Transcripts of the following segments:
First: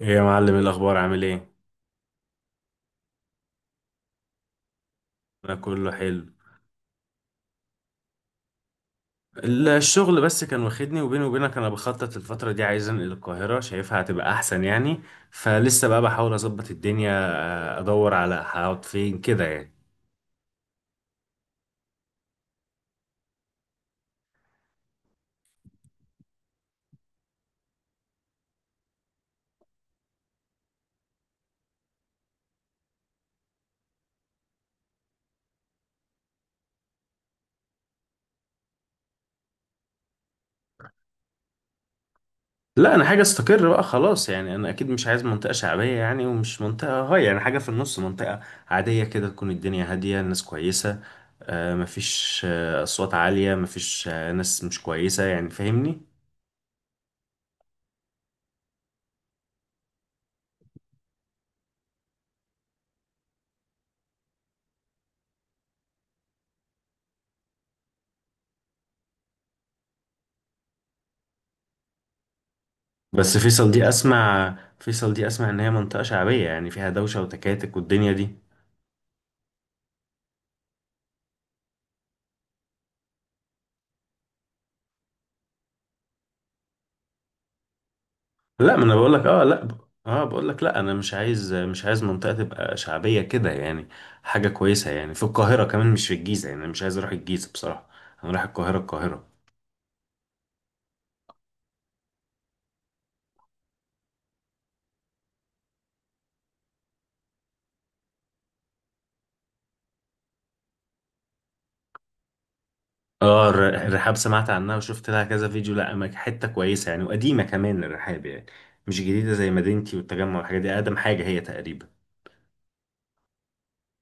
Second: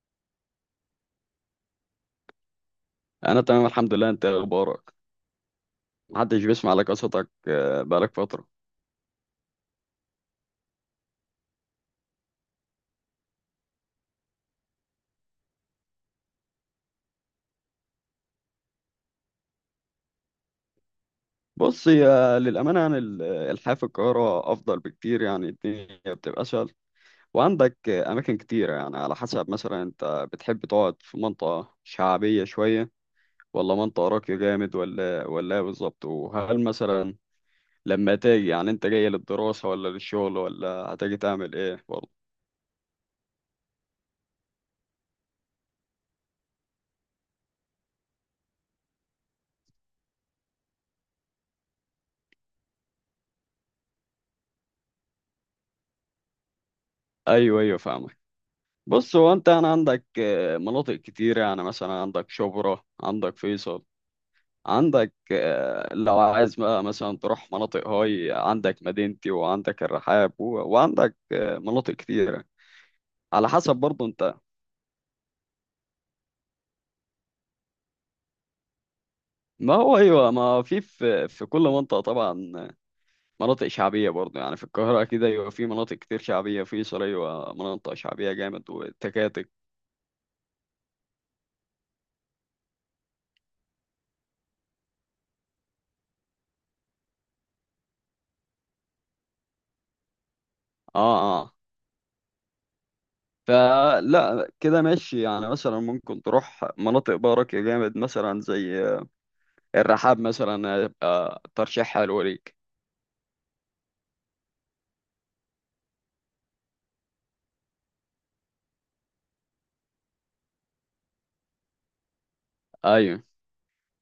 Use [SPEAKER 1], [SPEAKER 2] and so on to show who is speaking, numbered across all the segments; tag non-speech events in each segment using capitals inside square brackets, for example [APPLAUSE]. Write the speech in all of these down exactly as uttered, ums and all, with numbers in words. [SPEAKER 1] ايه يا معلم، إيه الاخبار؟ عامل ايه؟
[SPEAKER 2] انا تمام، الحمد لله. انت إيه اخبارك؟
[SPEAKER 1] انا كله حلو.
[SPEAKER 2] محدش بيسمع لك قصتك، آه، بقالك فتره.
[SPEAKER 1] ال- الشغل بس كان واخدني، وبيني وبينك انا بخطط الفتره دي عايز انقل القاهره، شايفها هتبقى احسن يعني. فلسه بقى بحاول اظبط الدنيا. آه، ادور على هقعد فين كده يعني.
[SPEAKER 2] بص، يا للامانه، يعني ال- الحياه في القاهره افضل بكتير، يعني الدنيا بتبقى اسهل. وعندك آه، اماكن كتيره، يعني على حسب. مثلا انت بتحب تقعد في منطقه شعبيه شويه، ولا منطقه راقيه جامد، ولا ولا إيه بالظبط؟ وهل مثلا لما تيجي، يعني انت جاي للدراسه ولا للشغل، ولا هتيجي تعمل ايه برضه؟
[SPEAKER 1] لا انا حاجه استقر بقى خلاص يعني، انا اكيد مش عايز منطقه شعبيه يعني، ومش منطقه هاي يعني، حاجه في النص، منطقه عاديه كده، تكون الدنيا هاديه، الناس كويسه. آه، مفيش آه، اصوات عاليه، مفيش آه، ناس مش كويسه، يعني فاهمني.
[SPEAKER 2] ايوه ايوه، فاهمك. بص، هو انت يعني عندك آه، مناطق كتير. يعني مثلا عندك شبرا، عندك فيصل، عندك آه، لو عايز بقى مثلا تروح مناطق هاي، عندك مدينتي، وعندك الرحاب، و- وعندك آه، مناطق كتيرة.
[SPEAKER 1] بس
[SPEAKER 2] على
[SPEAKER 1] فيصل
[SPEAKER 2] حسب
[SPEAKER 1] دي
[SPEAKER 2] برضه انت.
[SPEAKER 1] اسمع، فيصل دي اسمع ان هي منطقة شعبية، يعني فيها دوشة وتكاتك والدنيا دي.
[SPEAKER 2] ما هو ايوه، ما في في في كل منطقة طبعا مناطق شعبية برضه. يعني في القاهرة كده ايوه، في مناطق كتير شعبية. فيصل ايوه، مناطق شعبية جامد
[SPEAKER 1] لا ما انا بقول لك، اه
[SPEAKER 2] وتكاتك.
[SPEAKER 1] لا ب... اه بقول لك لا، انا مش عايز مش عايز منطقة تبقى شعبية كده يعني. حاجة كويسة، يعني في القاهرة كمان، مش في الجيزة يعني، انا مش عايز اروح الجيزة بصراحة. انا رايح القاهرة القاهرة
[SPEAKER 2] اه، آه. فلا كده ماشي. يعني مثلا ممكن تروح مناطق بقى راقية جامد، مثلا زي الرحاب مثلا، هيبقى ترشيح حلو ليك.
[SPEAKER 1] اه الر- الرحاب سمعت عنها، وشفت لها كذا فيديو، لا أما حتة كويسة يعني، وقديمة كمان الرحاب يعني، مش جديدة زي مدينتي والتجمع والحاجات دي، اقدم حاجة هي تقريبا.
[SPEAKER 2] ايوه.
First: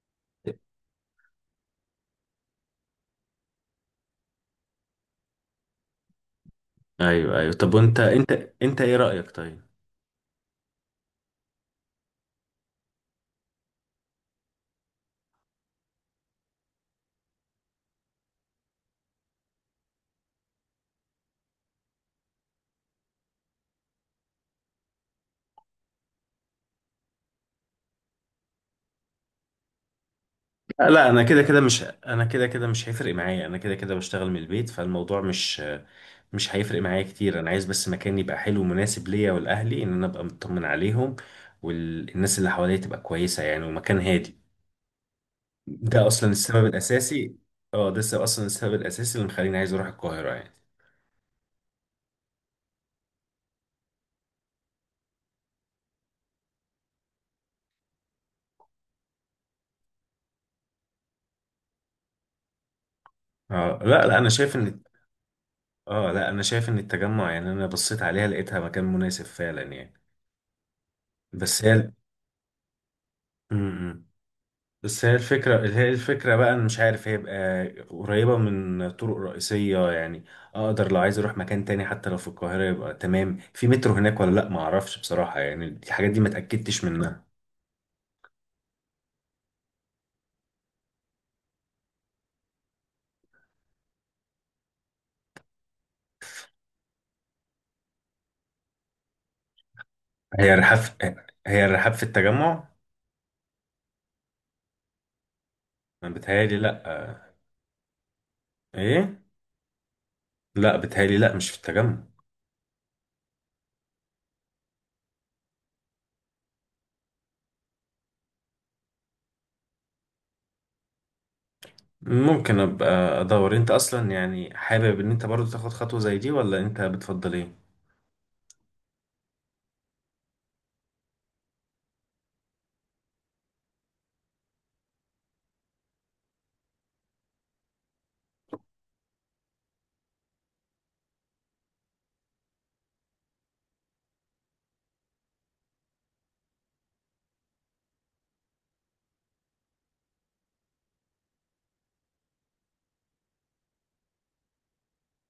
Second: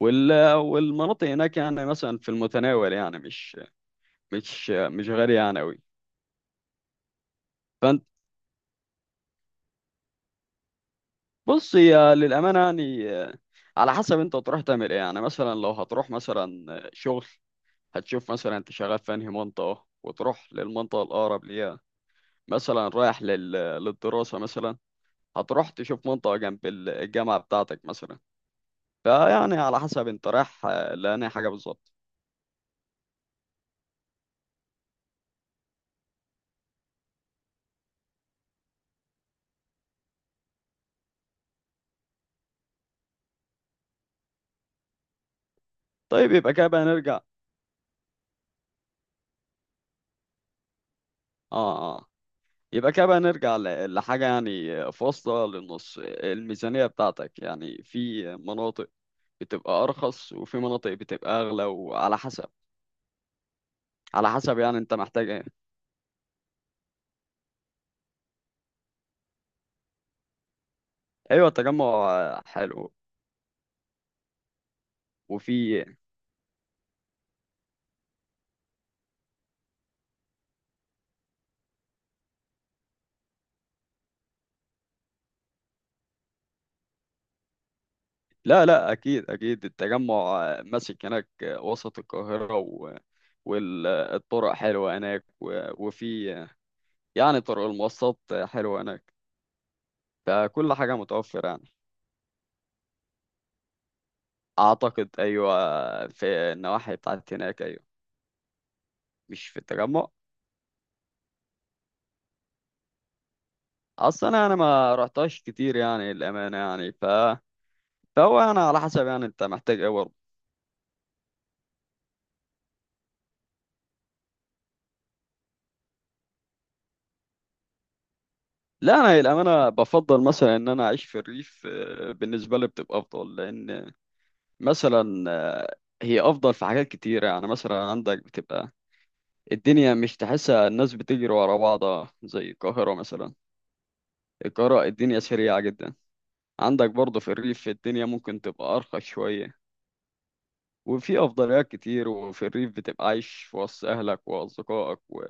[SPEAKER 2] وال والمناطق هناك يعني مثلا في المتناول، يعني مش مش مش غالية يعني أوي.
[SPEAKER 1] ايوه ايوه، طب وانت،
[SPEAKER 2] فانت،
[SPEAKER 1] انت انت ايه رأيك؟ طيب
[SPEAKER 2] بص، يا للأمانة، يعني على حسب انت تروح تعمل ايه. يعني مثلا لو هتروح مثلا شغل، هتشوف مثلا انت شغال في انهي منطقة، وتروح للمنطقة الأقرب ليها. مثلا رايح لل... للدراسة مثلا، هتروح تشوف منطقة جنب ال- الجامعة بتاعتك مثلا. فيعني على حسب انت رايح آه،
[SPEAKER 1] لا انا
[SPEAKER 2] لأنهي
[SPEAKER 1] كده
[SPEAKER 2] حاجة
[SPEAKER 1] كده مش
[SPEAKER 2] بالظبط.
[SPEAKER 1] انا كده كده مش هيفرق معايا، انا كده كده بشتغل من البيت، فالموضوع مش مش هيفرق معايا كتير. انا عايز بس مكان يبقى حلو ومناسب ليا ولاهلي، ان انا ابقى مطمن عليهم، والناس اللي حواليا تبقى كويسة يعني، ومكان هادي. ده اصلا
[SPEAKER 2] طيب، يبقى
[SPEAKER 1] السبب
[SPEAKER 2] كده بقى نرجع.
[SPEAKER 1] الاساسي. اه ده السبب- اصلا السبب الاساسي اللي مخليني عايز اروح القاهرة يعني.
[SPEAKER 2] اه اه، يبقى كده بقى نرجع ل- لحاجة. يعني فاصلة للنص، الميزانية بتاعتك. يعني في مناطق بتبقى أرخص، وفي مناطق بتبقى أغلى، وعلى حسب،
[SPEAKER 1] اه لا لا انا
[SPEAKER 2] على
[SPEAKER 1] شايف
[SPEAKER 2] حسب يعني
[SPEAKER 1] ان
[SPEAKER 2] انت محتاج ايه.
[SPEAKER 1] اه لا انا شايف ان التجمع، يعني انا بصيت عليها لقيتها مكان مناسب فعلا يعني.
[SPEAKER 2] ايوه،
[SPEAKER 1] بس
[SPEAKER 2] التجمع.
[SPEAKER 1] هي
[SPEAKER 2] آه، حلو.
[SPEAKER 1] م- م. بس هي الفكرة،
[SPEAKER 2] وفي،
[SPEAKER 1] هي الفكرة بقى أنا مش عارف هيبقى قريبة من طرق رئيسية يعني، أقدر لو عايز أروح مكان تاني حتى لو في القاهرة يبقى تمام. في مترو هناك ولا لأ معرفش بصراحة، يعني الحاجات دي ما اتأكدتش منها.
[SPEAKER 2] لا لا، اكيد اكيد، التجمع آه، ماسك هناك، آه، وسط القاهرة، والطرق حلوة هناك، و- وفي يعني طرق المواصلات حلوة هناك،
[SPEAKER 1] هي
[SPEAKER 2] فكل
[SPEAKER 1] الرحاب
[SPEAKER 2] حاجة
[SPEAKER 1] في-
[SPEAKER 2] متوفرة
[SPEAKER 1] هي
[SPEAKER 2] يعني.
[SPEAKER 1] الرحاب في التجمع؟
[SPEAKER 2] أعتقد أيوة.
[SPEAKER 1] أنا
[SPEAKER 2] في
[SPEAKER 1] بتهيألي لأ.
[SPEAKER 2] النواحي بتاعت هناك أيوة،
[SPEAKER 1] إيه؟
[SPEAKER 2] مش في التجمع.
[SPEAKER 1] لأ بتهيألي لأ، مش في التجمع.
[SPEAKER 2] أصلا أنا أنا ما رحتهاش كتير يعني الأمانة، يعني ف... فهو أنا على حسب يعني أنت محتاج إيه برضه.
[SPEAKER 1] ممكن أبقى أدور. أنت أصلا يعني حابب إن أنت برضو تاخد خطوة زي دي، ولا أنت بتفضل إيه؟
[SPEAKER 2] لا أنا الأمانة بفضل مثلا إن أنا أعيش في الريف. آه، بالنسبة لي بتبقى أفضل، لأن مثلا آه، هي أفضل في حاجات كتيرة. يعني مثلا عندك بتبقى الدنيا، مش تحسها الناس بتجري ورا بعضها زي القاهرة مثلا. القاهرة الدنيا سريعة جدا. عندك برضه في الريف الدنيا ممكن تبقى أرخص شوية، وفي أفضليات كتير. وفي الريف بتبقى عايش في وسط أهلك وأصدقائك و-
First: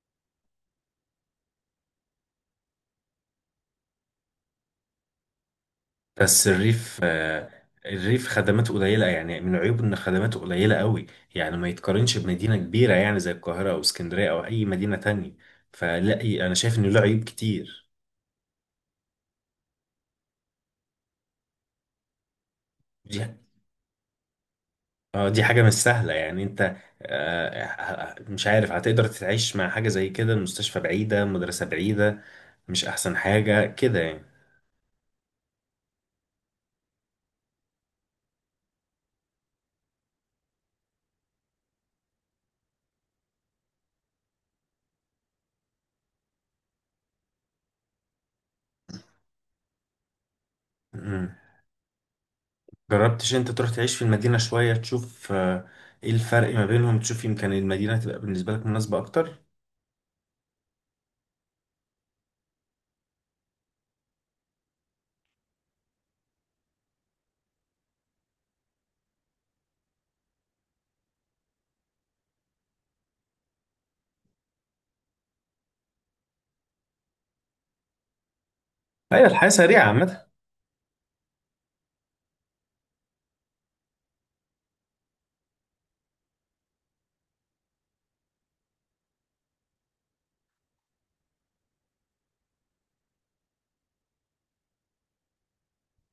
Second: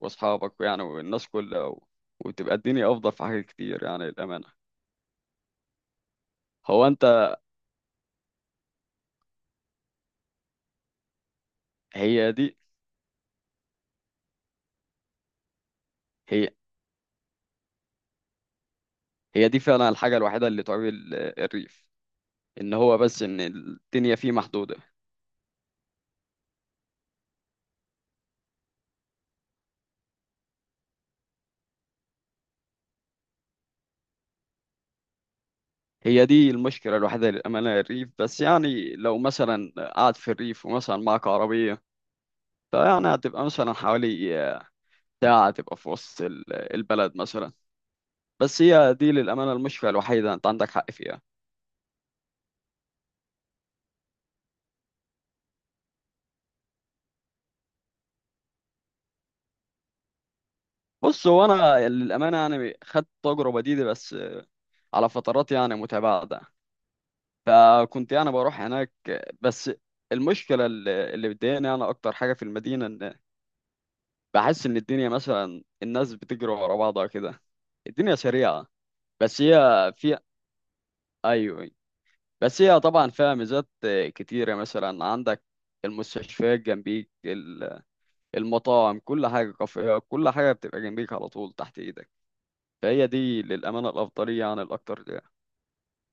[SPEAKER 2] وأصحابك يعني، والناس كلها و... وتبقى الدنيا أفضل في حاجات كتير يعني الأمانة.
[SPEAKER 1] بس
[SPEAKER 2] هو
[SPEAKER 1] الريف،
[SPEAKER 2] أنت،
[SPEAKER 1] آه، الريف خدماته قليلة، يعني من عيوبه إن خدماته قليلة قوي، يعني ما يتقارنش
[SPEAKER 2] هي
[SPEAKER 1] بمدينة
[SPEAKER 2] دي
[SPEAKER 1] كبيرة يعني زي القاهرة أو اسكندرية أو أي مدينة تانية. فلا
[SPEAKER 2] هي
[SPEAKER 1] أنا شايف إنه له عيوب كتير.
[SPEAKER 2] هي دي فعلا الحاجة الوحيدة اللي تعمل الريف، إن هو
[SPEAKER 1] دي
[SPEAKER 2] بس إن الدنيا فيه محدودة.
[SPEAKER 1] اه دي حاجة مش سهلة يعني، أنت آه، ه- ه- مش عارف هتقدر تتعيش مع حاجة زي كده، المستشفى بعيدة، مدرسة بعيدة، مش أحسن حاجة كده يعني.
[SPEAKER 2] هي دي المشكلة الوحيدة للأمانة، الريف بس. يعني لو مثلا قاعد في الريف، ومثلا معك عربية، فيعني هتبقى مثلا حوالي ساعة تبقى في وسط ال- البلد مثلا. بس هي دي للأمانة المشكلة الوحيدة، أنت عندك حق فيها.
[SPEAKER 1] مم. جربتش أنت تروح تعيش في المدينة شوية تشوف، آه، إيه الفرق ما بينهم، تشوف يمكن المدينة تبقى بالنسبة لك مناسبة أكتر.
[SPEAKER 2] بص، هو أنا للأمانة يعني خدت التجربة دي، دي بس على فترات يعني متباعدة، فكنت يعني بروح هناك. بس المشكلة اللي اللي بتضايقني أنا أكتر حاجة في المدينة، إن بحس إن الدنيا مثلا، الناس بتجري ورا بعضها كده، الدنيا سريعة.
[SPEAKER 1] ايوه،
[SPEAKER 2] بس
[SPEAKER 1] الحياه سريعه
[SPEAKER 2] هي، في،
[SPEAKER 1] عامه.
[SPEAKER 2] ايوه أيوة. بس هي طبعا فيها ميزات آه، كتيره، مثلا عندك المستشفيات جنبيك، ال- المطاعم كل حاجه، كافيهات، كل حاجه بتبقى جنبيك على طول تحت ايدك. فهي دي للامانه الافضليه عن الاكتر ده.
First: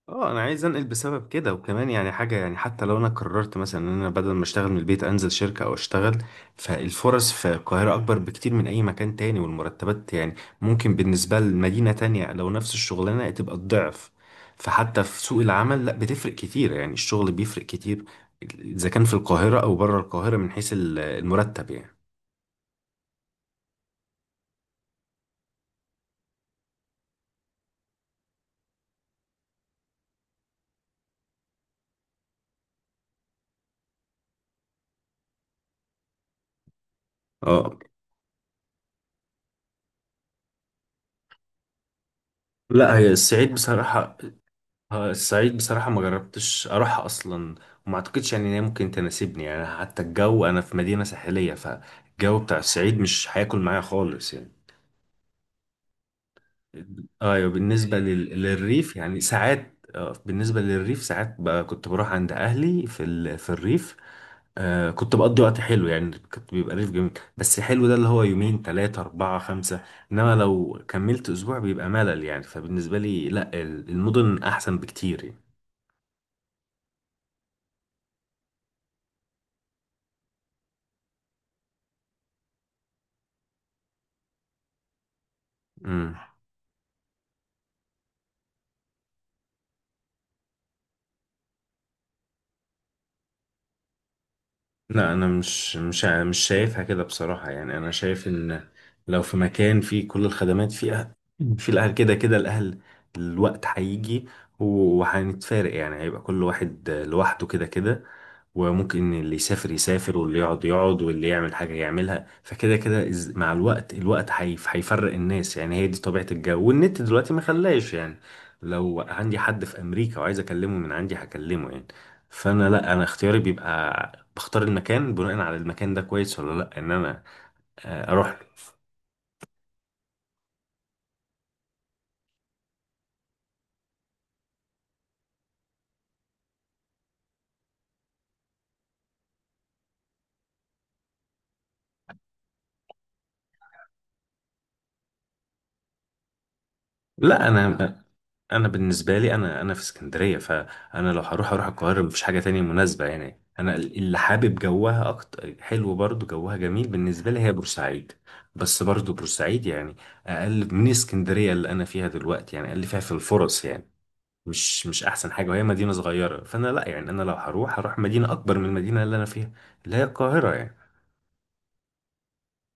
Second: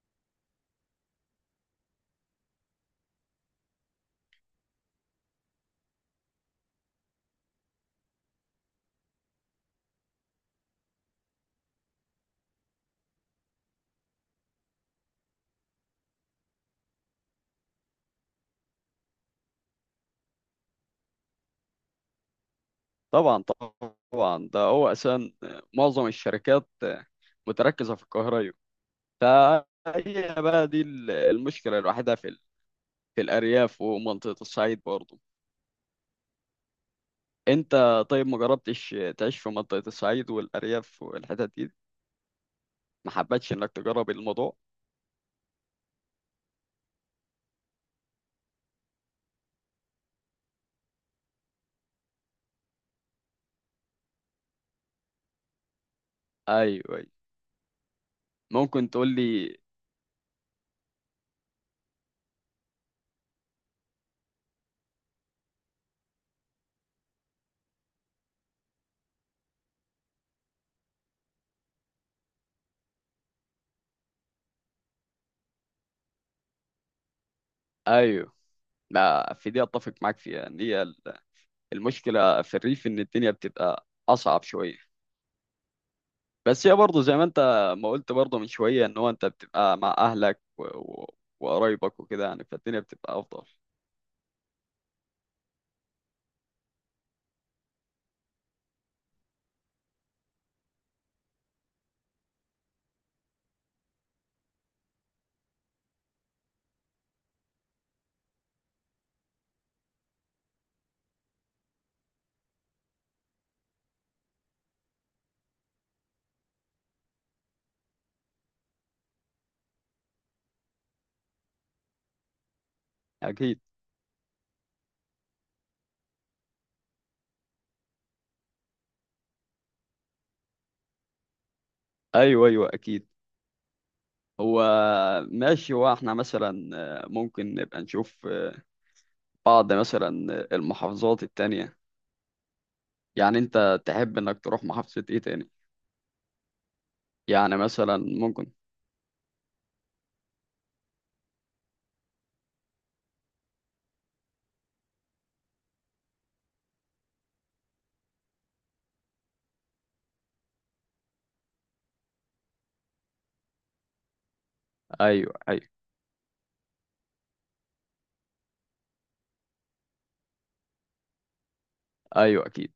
[SPEAKER 1] اه انا عايز انقل بسبب كده، وكمان يعني حاجه، يعني حتى لو انا قررت مثلا ان انا بدل ما اشتغل من البيت انزل شركه او اشتغل، فالفرص في القاهره اكبر بكتير من اي مكان تاني، والمرتبات يعني ممكن بالنسبه لمدينه تانية لو نفس الشغلانه تبقى الضعف. فحتى في سوق العمل، لا بتفرق كتير يعني، الشغل بيفرق كتير اذا كان في القاهره او بره القاهره، من حيث ال- المرتب يعني.
[SPEAKER 2] طبعا، طبعا ده هو اساسا معظم الشركات آه، متركزه في القاهره، أيوة. فهي بقى دي ال- المشكله الوحيده في ال- في الارياف ومنطقه الصعيد برضه. انت
[SPEAKER 1] اه
[SPEAKER 2] طيب، ما جربتش تعيش في منطقه الصعيد والارياف والحتت دي؟
[SPEAKER 1] لا هي
[SPEAKER 2] ما
[SPEAKER 1] الصعيد
[SPEAKER 2] حبتش انك تجرب
[SPEAKER 1] بصراحة،
[SPEAKER 2] الموضوع؟
[SPEAKER 1] آه، الصعيد بصراحة ما جربتش أروحها أصلا، وما أعتقدش يعني إن هي ممكن تناسبني يعني، حتى الجو، أنا في مدينة ساحلية فالجو بتاع الصعيد مش هياكل معايا خالص يعني.
[SPEAKER 2] ايوه أيوة.
[SPEAKER 1] أيوة بالنسبة لل...
[SPEAKER 2] ممكن
[SPEAKER 1] للريف
[SPEAKER 2] تقول
[SPEAKER 1] يعني
[SPEAKER 2] لي.
[SPEAKER 1] ساعات، آه، بالنسبة للريف ساعات بقى كنت بروح عند أهلي في ال... في الريف. آه كنت بقضي وقت حلو يعني، كنت بيبقى ريف جميل، بس حلو ده اللي هو يومين تلاتة أربعة خمسة، إنما لو كملت أسبوع بيبقى ملل يعني، فبالنسبة لي لأ ال- المدن أحسن بكتير يعني.
[SPEAKER 2] ايوه، لا في دي اتفق معاك فيها، ان هي ال- المشكله في الريف ان الدنيا بتبقى اصعب شويه.
[SPEAKER 1] مم.
[SPEAKER 2] بس هي برضه زي ما انت ما قلت برضه من شويه، ان هو انت بتبقى مع اهلك و... و... وقرايبك وكده يعني، فالدنيا بتبقى افضل.
[SPEAKER 1] لا انا مش مش مش شايفها كده بصراحة يعني، انا شايف ان لو في مكان فيه كل الخدمات فيها، في الاهل، كده كده الاهل الوقت هيجي وهنتفارق يعني، هيبقى كل واحد لوحده كده كده، وممكن اللي يسافر يسافر واللي يقعد يقعد واللي يعمل حاجة يعملها، فكده كده إز- مع الوقت الوقت هيف- هيفرق الناس يعني، هي دي طبيعة الجو والنت دلوقتي ما خلاش يعني، لو عندي حد في أمريكا وعايز أكلمه من عندي هكلمه يعني. فأنا لا أنا اختياري
[SPEAKER 2] اكيد.
[SPEAKER 1] بيبقى بختار المكان بناء على المكان ده كويس ولا لا، إن أنا آه، أروح له.
[SPEAKER 2] ايوه ايوه اكيد. هو ماشي، هو احنا مثلا آه، ممكن نبقى نشوف آه، بعض مثلا آه، المحافظات التانية. يعني انت تحب انك تروح محافظة ايه تاني؟
[SPEAKER 1] لا
[SPEAKER 2] يعني مثلا
[SPEAKER 1] أنا،
[SPEAKER 2] ممكن.
[SPEAKER 1] انا بالنسبه لي، انا انا في اسكندريه، فانا لو هروح اروح القاهره، مفيش حاجه تانية مناسبه يعني، انا اللي حابب جوها اكتر حلو برضو جوها جميل بالنسبه لي هي بورسعيد، بس برضو بورسعيد يعني اقل من اسكندريه اللي انا فيها دلوقتي يعني، اقل فيها في الفرص يعني، مش مش احسن
[SPEAKER 2] ايوه
[SPEAKER 1] حاجه، وهي
[SPEAKER 2] ايوه
[SPEAKER 1] مدينه صغيره، فانا لا يعني انا لو هروح هروح مدينه اكبر من المدينه اللي انا فيها، اللي هي القاهره يعني.
[SPEAKER 2] ايوه اكيد.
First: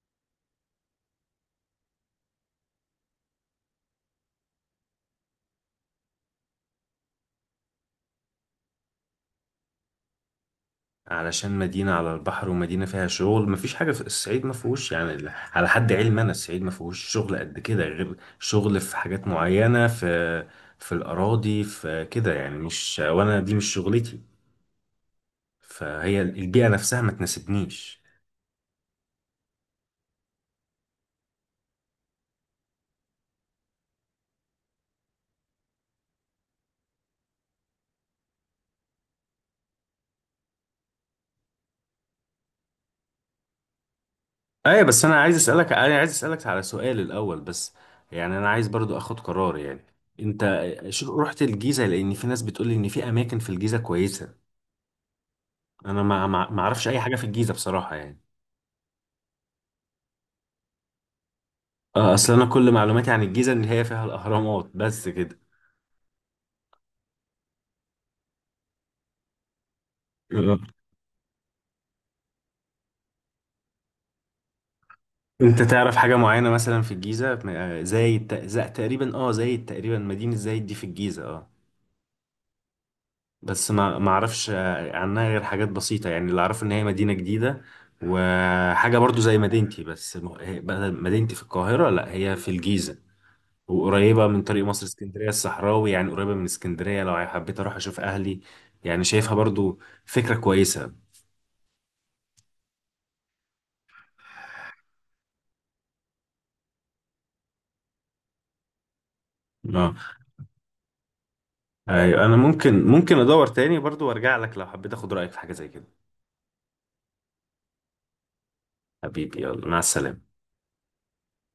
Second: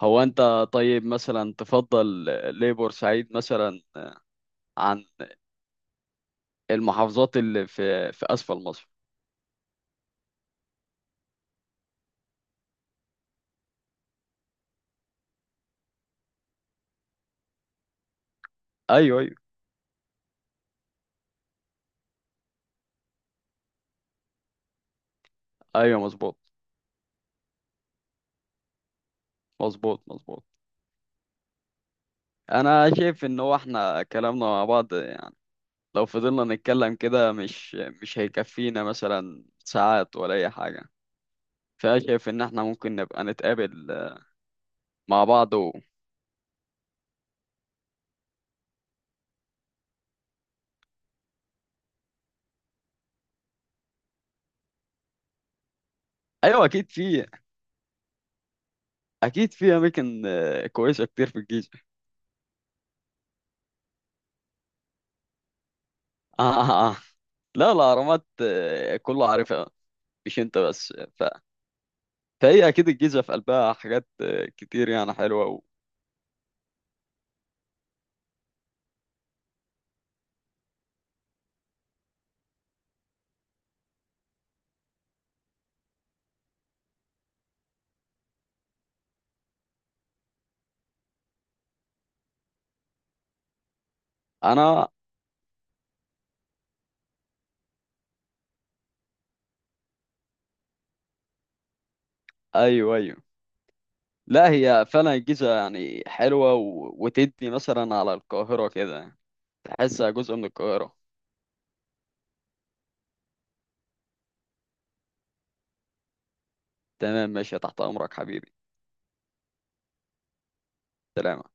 [SPEAKER 2] هو انت طيب مثلا، تفضل ليه بورسعيد مثلا، عن المحافظات اللي في في اسفل مصر؟
[SPEAKER 1] علشان مدينة على البحر، ومدينة فيها شغل، مفيش حاجة في الصعيد ما فيهوش يعني، ال- على حد علمي أنا الصعيد ما فيهوش شغل قد كده، غير شغل في
[SPEAKER 2] ايوه
[SPEAKER 1] حاجات
[SPEAKER 2] ايوه
[SPEAKER 1] معينة، في في الأراضي في كده يعني، مش، وأنا دي مش شغلتي،
[SPEAKER 2] ايوه،
[SPEAKER 1] فهي
[SPEAKER 2] مظبوط،
[SPEAKER 1] البيئة نفسها ما تناسبنيش.
[SPEAKER 2] مظبوط مظبوط. انا شايف ان هو احنا كلامنا مع بعض يعني، لو فضلنا نتكلم كده مش مش هيكفينا مثلا ساعات ولا اي حاجه. فانا شايف ان احنا ممكن نبقى نتقابل
[SPEAKER 1] أيوة بس أنا
[SPEAKER 2] مع
[SPEAKER 1] عايز
[SPEAKER 2] بعض
[SPEAKER 1] أسألك،
[SPEAKER 2] و...
[SPEAKER 1] أنا عايز أسألك على سؤال الأول بس، يعني أنا عايز برضو أخد قرار يعني. أنت شو- رحت الجيزة؟ لأن في ناس بتقولي إن في أماكن في الجيزة كويسة، أنا ما ما ما
[SPEAKER 2] ايوه.
[SPEAKER 1] أعرفش
[SPEAKER 2] اكيد
[SPEAKER 1] أي حاجة في
[SPEAKER 2] في
[SPEAKER 1] الجيزة بصراحة يعني.
[SPEAKER 2] اكيد في اماكن آه، كويسه كتير في الجيزه.
[SPEAKER 1] آه، اصل انا كل معلوماتي عن الجيزه ان هي فيها الاهرامات بس كده.
[SPEAKER 2] [LAUGHS] لا، الأهرامات آه، كله عارفها، مش أنت
[SPEAKER 1] آه.
[SPEAKER 2] بس ف... فهي أكيد الجيزة في قلبها حاجات آه، كتير يعني، حلوة و...
[SPEAKER 1] انت تعرف حاجه معينه مثلا في الجيزه، آه، زايد ت- زا- تقريبا اه زايد تقريبا، مدينه زايد دي في الجيزه اه، بس ما ما اعرفش آه، عنها غير حاجات بسيطه يعني، اللي اعرفه ان هي مدينه جديده، وحاجه برضو زي مدينتي، بس م- هي- بدل مدينتي في القاهره لا هي في الجيزه، وقريبه من طريق مصر
[SPEAKER 2] أنا،
[SPEAKER 1] اسكندريه الصحراوي يعني، قريبه من اسكندريه لو حبيت اروح اشوف اهلي، يعني شايفها برضو فكره كويسه.
[SPEAKER 2] أيوه أيوه. لا هي فعلا الجيزة يعني حلوة و... وتدي مثلا على القاهرة كده،
[SPEAKER 1] اه
[SPEAKER 2] تحسها جزء من القاهرة.
[SPEAKER 1] ايوه انا ممكن ممكن ادور تاني برضو وارجع لك لو حبيت اخد رايك في حاجه زي كده.
[SPEAKER 2] تمام، ماشي، تحت أمرك حبيبي.
[SPEAKER 1] حبيبي يلا مع السلامه.
[SPEAKER 2] سلامة